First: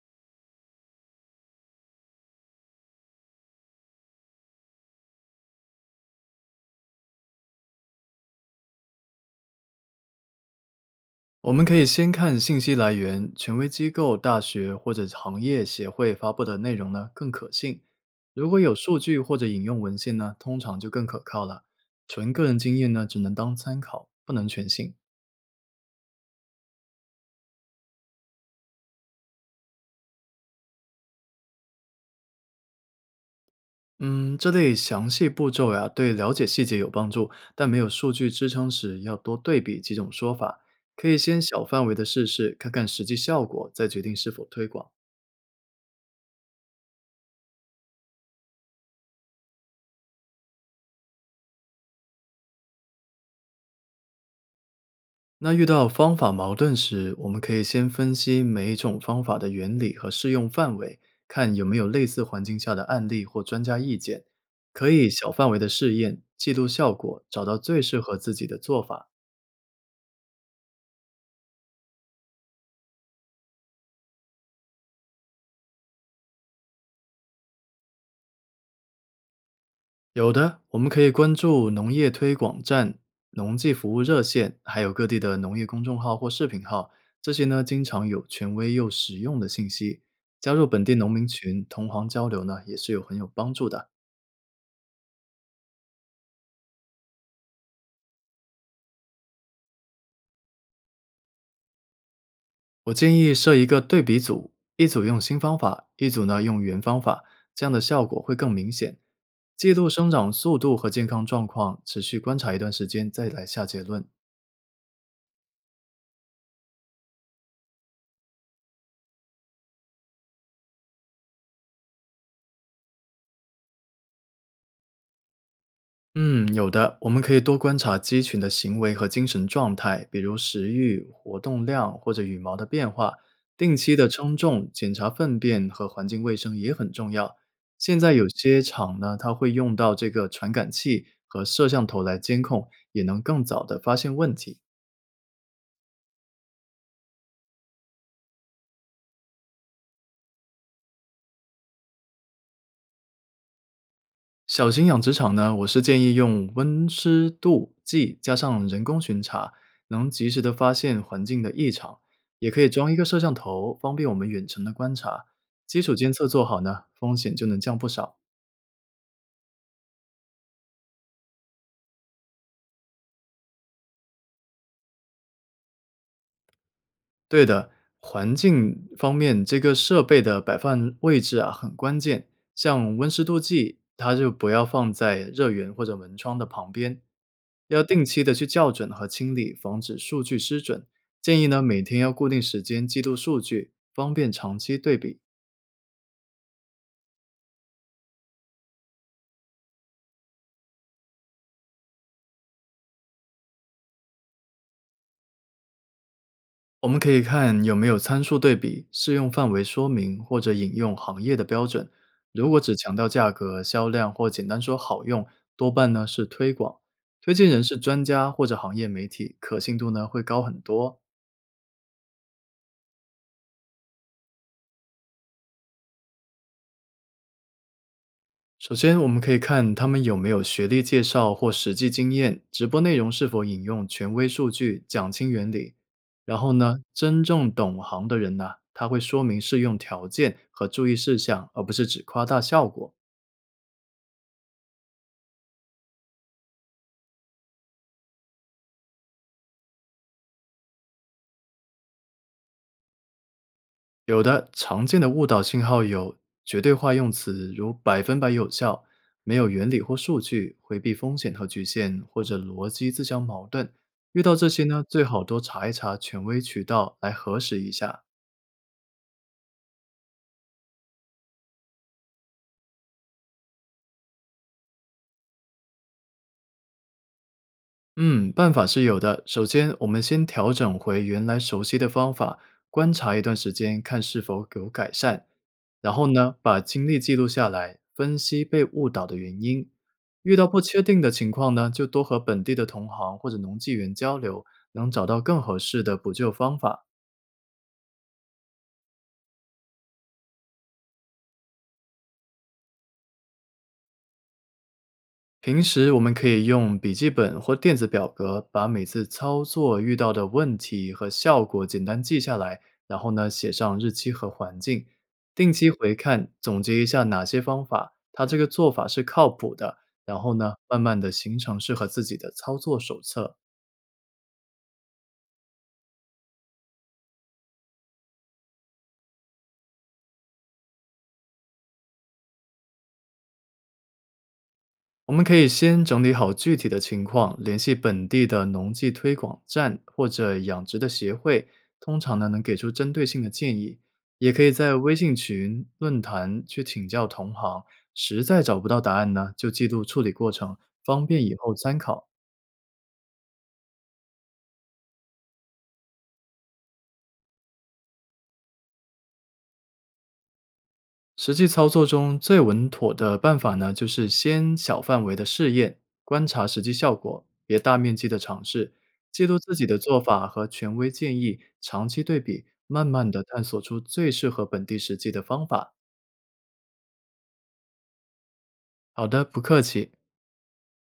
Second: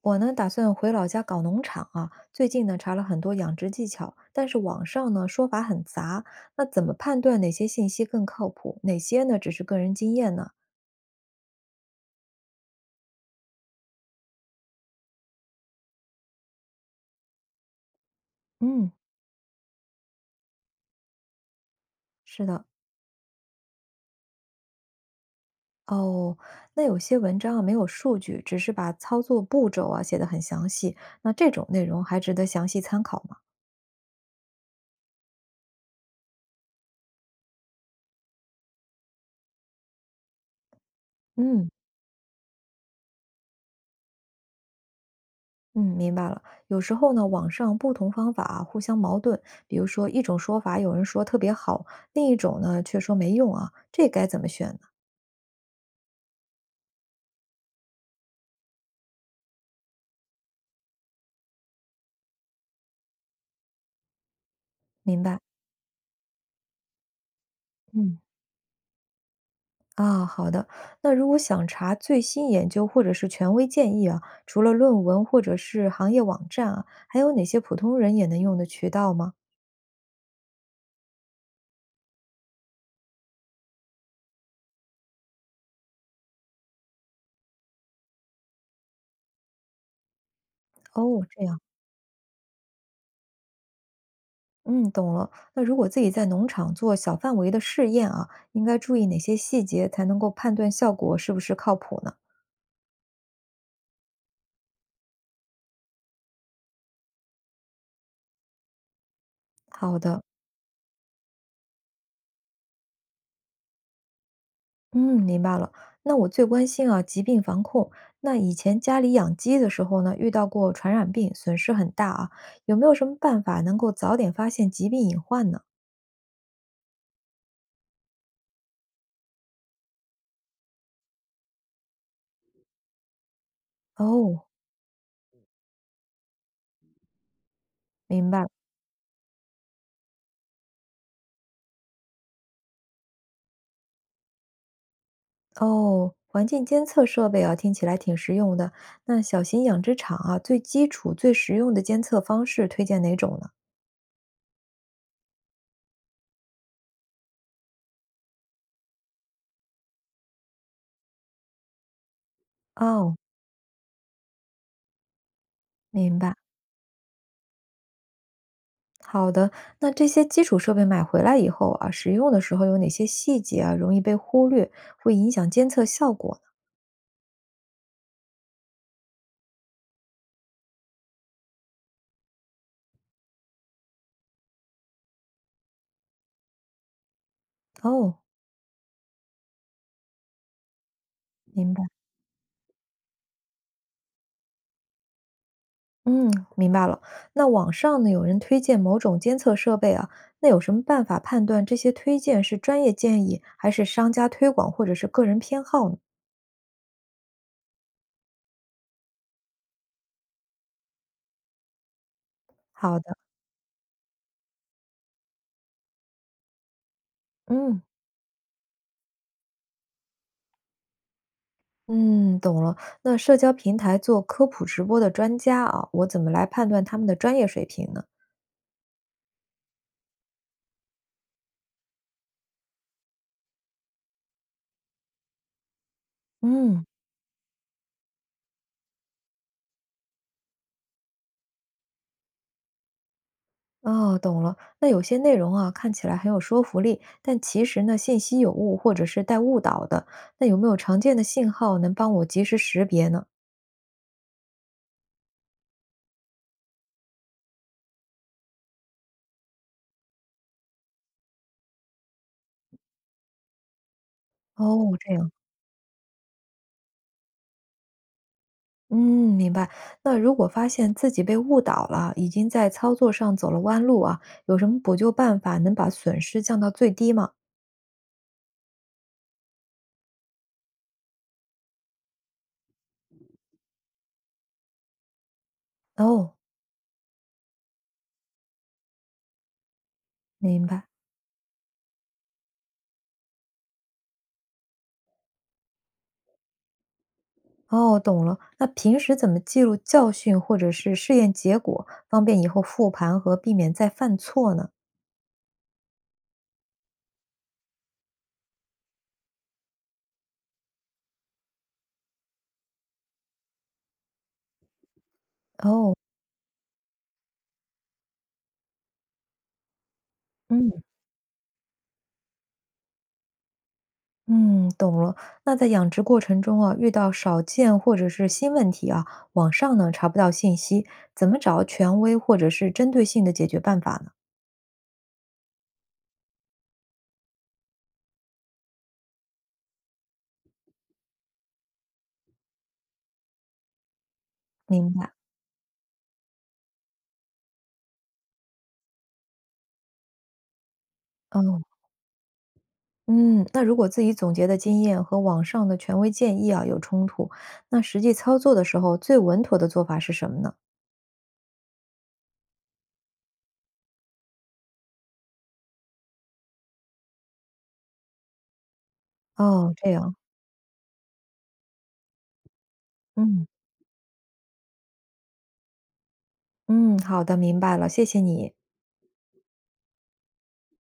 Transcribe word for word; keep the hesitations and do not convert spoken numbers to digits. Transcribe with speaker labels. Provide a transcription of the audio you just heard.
Speaker 1: 我呢，打算回老家搞农场啊。最近呢，查了很多养殖技巧，但是网上呢说法很杂，那怎么判断哪些信息更靠谱，哪些呢只是个人经验呢？
Speaker 2: 我们可以先看信息来源，权威机构、大学或者行业协会发布的内容呢更可信。如果有
Speaker 1: 嗯，
Speaker 2: 数据或者引用文献呢，通常就更可靠了。纯个
Speaker 1: 是
Speaker 2: 人
Speaker 1: 的，
Speaker 2: 经验呢，只能当参考，不能全信。
Speaker 1: 哦，那有些文章啊没有数据，只是把操作步骤啊写得很详细，那这种内容还值得详细参考吗？
Speaker 2: 嗯，这类详细步骤呀，对了解细节有帮助，但没有数据支撑时，要多对比几种说法。可以先小
Speaker 1: 嗯。
Speaker 2: 范围的试试，看看实际效果，再决定是否推广。
Speaker 1: 嗯，明白了。有时候呢，网上不同方法啊互相矛盾，比如说一种说法有人说特别好，另一种呢却说没用啊，这该怎么选呢？
Speaker 2: 那遇到方法矛盾时，我们可以先分析每一种方法的原理和适用范围，看有没有类似环境下的案例或专家意见。可以
Speaker 1: 明
Speaker 2: 小
Speaker 1: 白，
Speaker 2: 范围的试验，记录效果，找到最适合
Speaker 1: 嗯，
Speaker 2: 自己的做法。
Speaker 1: 啊，好的。那如果想查最新研究或者是权威建议啊，除了论文或者是行业网站啊，还有哪些普通人也能用的渠道吗？
Speaker 2: 有的，我们可以关注农业推广站、农技服务热线，还有各地的农业公众号或视频号，这些呢经常有权威又实用的信息。加入本地农
Speaker 1: 哦，
Speaker 2: 民
Speaker 1: 这样，
Speaker 2: 群，同行交流呢也是有很有帮助的。
Speaker 1: 嗯，懂了。那如果自己在农场做小范围的试验啊，应该注意哪些细节才能够判断效果是不是靠谱呢？
Speaker 2: 我建议设一个对比组，一组用新方法，一组呢用原方法，这样的效果会更明显。记录
Speaker 1: 好
Speaker 2: 生
Speaker 1: 的。
Speaker 2: 长速度和健康状况，持续观察一段时间再来下结论。
Speaker 1: 嗯，明白了。那我最关心啊，疾病防控。那以前家里养鸡的时候呢，遇到过传染病，损失很大啊。有没有什么办法能够早点发现疾病隐患呢？
Speaker 2: 嗯，有的，我们可以多观察鸡群的行为和精神状态，比如食欲、活动量或者羽毛的变化。定期的称
Speaker 1: 哦，
Speaker 2: 重、检查粪便和环境卫生也很重要。现在有
Speaker 1: 明白。了。
Speaker 2: 些厂呢，它会用到这个传感器和摄像头来监控，也能更早的发现问题。
Speaker 1: 哦，环境监测设备啊，听起来挺实用的。那小型养殖场啊，最基础、最实用的监测方式推荐哪种呢？
Speaker 2: 小型养殖场呢，我是建议用温湿度计加上人工巡查，能及时的发现环境的异常，也可以装一个
Speaker 1: 哦，
Speaker 2: 摄像头，方便我们远程的观察。基础监
Speaker 1: 明
Speaker 2: 测
Speaker 1: 白。
Speaker 2: 做好呢，风险就能降不少。
Speaker 1: 好的，那这些基础设备买回来以后啊，使用的时候有哪些细节啊，容易被忽略，会影响监测效果呢？
Speaker 2: 对的，环境方面，这个设备的摆放位置啊很关键，像温湿度计，它就不要放在热源或者门窗的旁边，要定
Speaker 1: 哦，
Speaker 2: 期的去校准和清理，防止数据失准。建议呢，
Speaker 1: 明
Speaker 2: 每
Speaker 1: 白，
Speaker 2: 天要固定时间记录数据，方便长期对比。
Speaker 1: 嗯，明白了。那网上呢，有人推荐某种监测设备啊，那有什么办法判断这些推荐是专业建议，还是商家推广，或者是个人偏好呢？
Speaker 2: 我们可以看有没有参数对比、适用范围说明或者引用行业的标准。如果只强
Speaker 1: 好
Speaker 2: 调
Speaker 1: 的，
Speaker 2: 价格、销量或简单说好用，多半呢是推广。推荐人是
Speaker 1: 嗯
Speaker 2: 专家或者行业媒体，可信度呢会高很多。
Speaker 1: 嗯，懂了。那社交平台做科普直播的专家啊，我怎么来判断他们的专业水平呢？
Speaker 2: 首先，我们可以看他们有没有学历介绍或实际经验，直播内容是否引用权威数据，讲清原理。然后呢，
Speaker 1: 嗯，
Speaker 2: 真正懂行的人呢、他会说明适用条件和注意事项，而不是只夸大效果。
Speaker 1: 哦，懂了。那有些内容啊，看起来很有说服力，但其实呢，信息有误或者是带误导的。那有没有常见的信号能帮我及时识别呢？
Speaker 2: 有的常见的误导信号有绝对化用词，如百分百有效，没有原理或数据，回避风险和局限，或者逻辑自相矛盾。遇到这些呢，
Speaker 1: 哦，
Speaker 2: 最
Speaker 1: 这
Speaker 2: 好
Speaker 1: 样。
Speaker 2: 多查一查权威渠道来核实一下。
Speaker 1: 嗯，明白。那如果发现自己被误导了，已经在操作上走了弯路啊，有什么补救办法能把损失降到最低吗？
Speaker 2: 嗯，办法是有的。首先，我们先调整回原来熟悉的方法，观察一段时间，看是否有改善。然后呢，
Speaker 1: 哦，
Speaker 2: 把经历记录下来，分析被误导的原因。遇到不
Speaker 1: 明
Speaker 2: 确
Speaker 1: 白。
Speaker 2: 定的情况呢，就多和本地的同行或者农技员交流，能找到更合适的补救方法。
Speaker 1: 哦，懂了。那平时怎么记录教训或者是试验结果，方便以后复盘和避免再犯错呢？
Speaker 2: 平时我们可以用笔记本或电子表格，把每次操作遇到的问题和效果简单记下来，然后呢写上日期和环境，定期回
Speaker 1: 哦，
Speaker 2: 看，总结一下哪些方法，它这个做法是靠谱的，然后呢
Speaker 1: 嗯
Speaker 2: 慢慢的形成适合自己的操作手册。
Speaker 1: 嗯，懂了。那在养殖过程中啊，遇到少见或者是新问题啊，网上呢查不到信息，怎么找权威或者是针对性的解决办法呢？
Speaker 2: 我们可以先整理好具体的情况，联系本地的农技推广站或者养殖的协会，通常呢能给出针对性的建议。也可以在
Speaker 1: 明
Speaker 2: 微
Speaker 1: 白。
Speaker 2: 信群、论坛去请教同行，实在找不到答案呢，就记录处理过程，方便以后
Speaker 1: 哦。
Speaker 2: 参考。
Speaker 1: 嗯，那如果自己总结的经验和网上的权威建议啊有冲突，那实际操作的时候最稳妥的做法是什么呢？
Speaker 2: 实际操作中最稳妥的办法呢，就是先小范围的试验，观察实际效果，别大面积的尝试，记录自己
Speaker 1: 哦，
Speaker 2: 的
Speaker 1: 这
Speaker 2: 做
Speaker 1: 样，
Speaker 2: 法和权威建议，长期对比，慢慢的探
Speaker 1: 嗯
Speaker 2: 索出最适合本地实际的方法。
Speaker 1: 嗯，好的，明白了，谢谢你。
Speaker 2: 好的，不客气。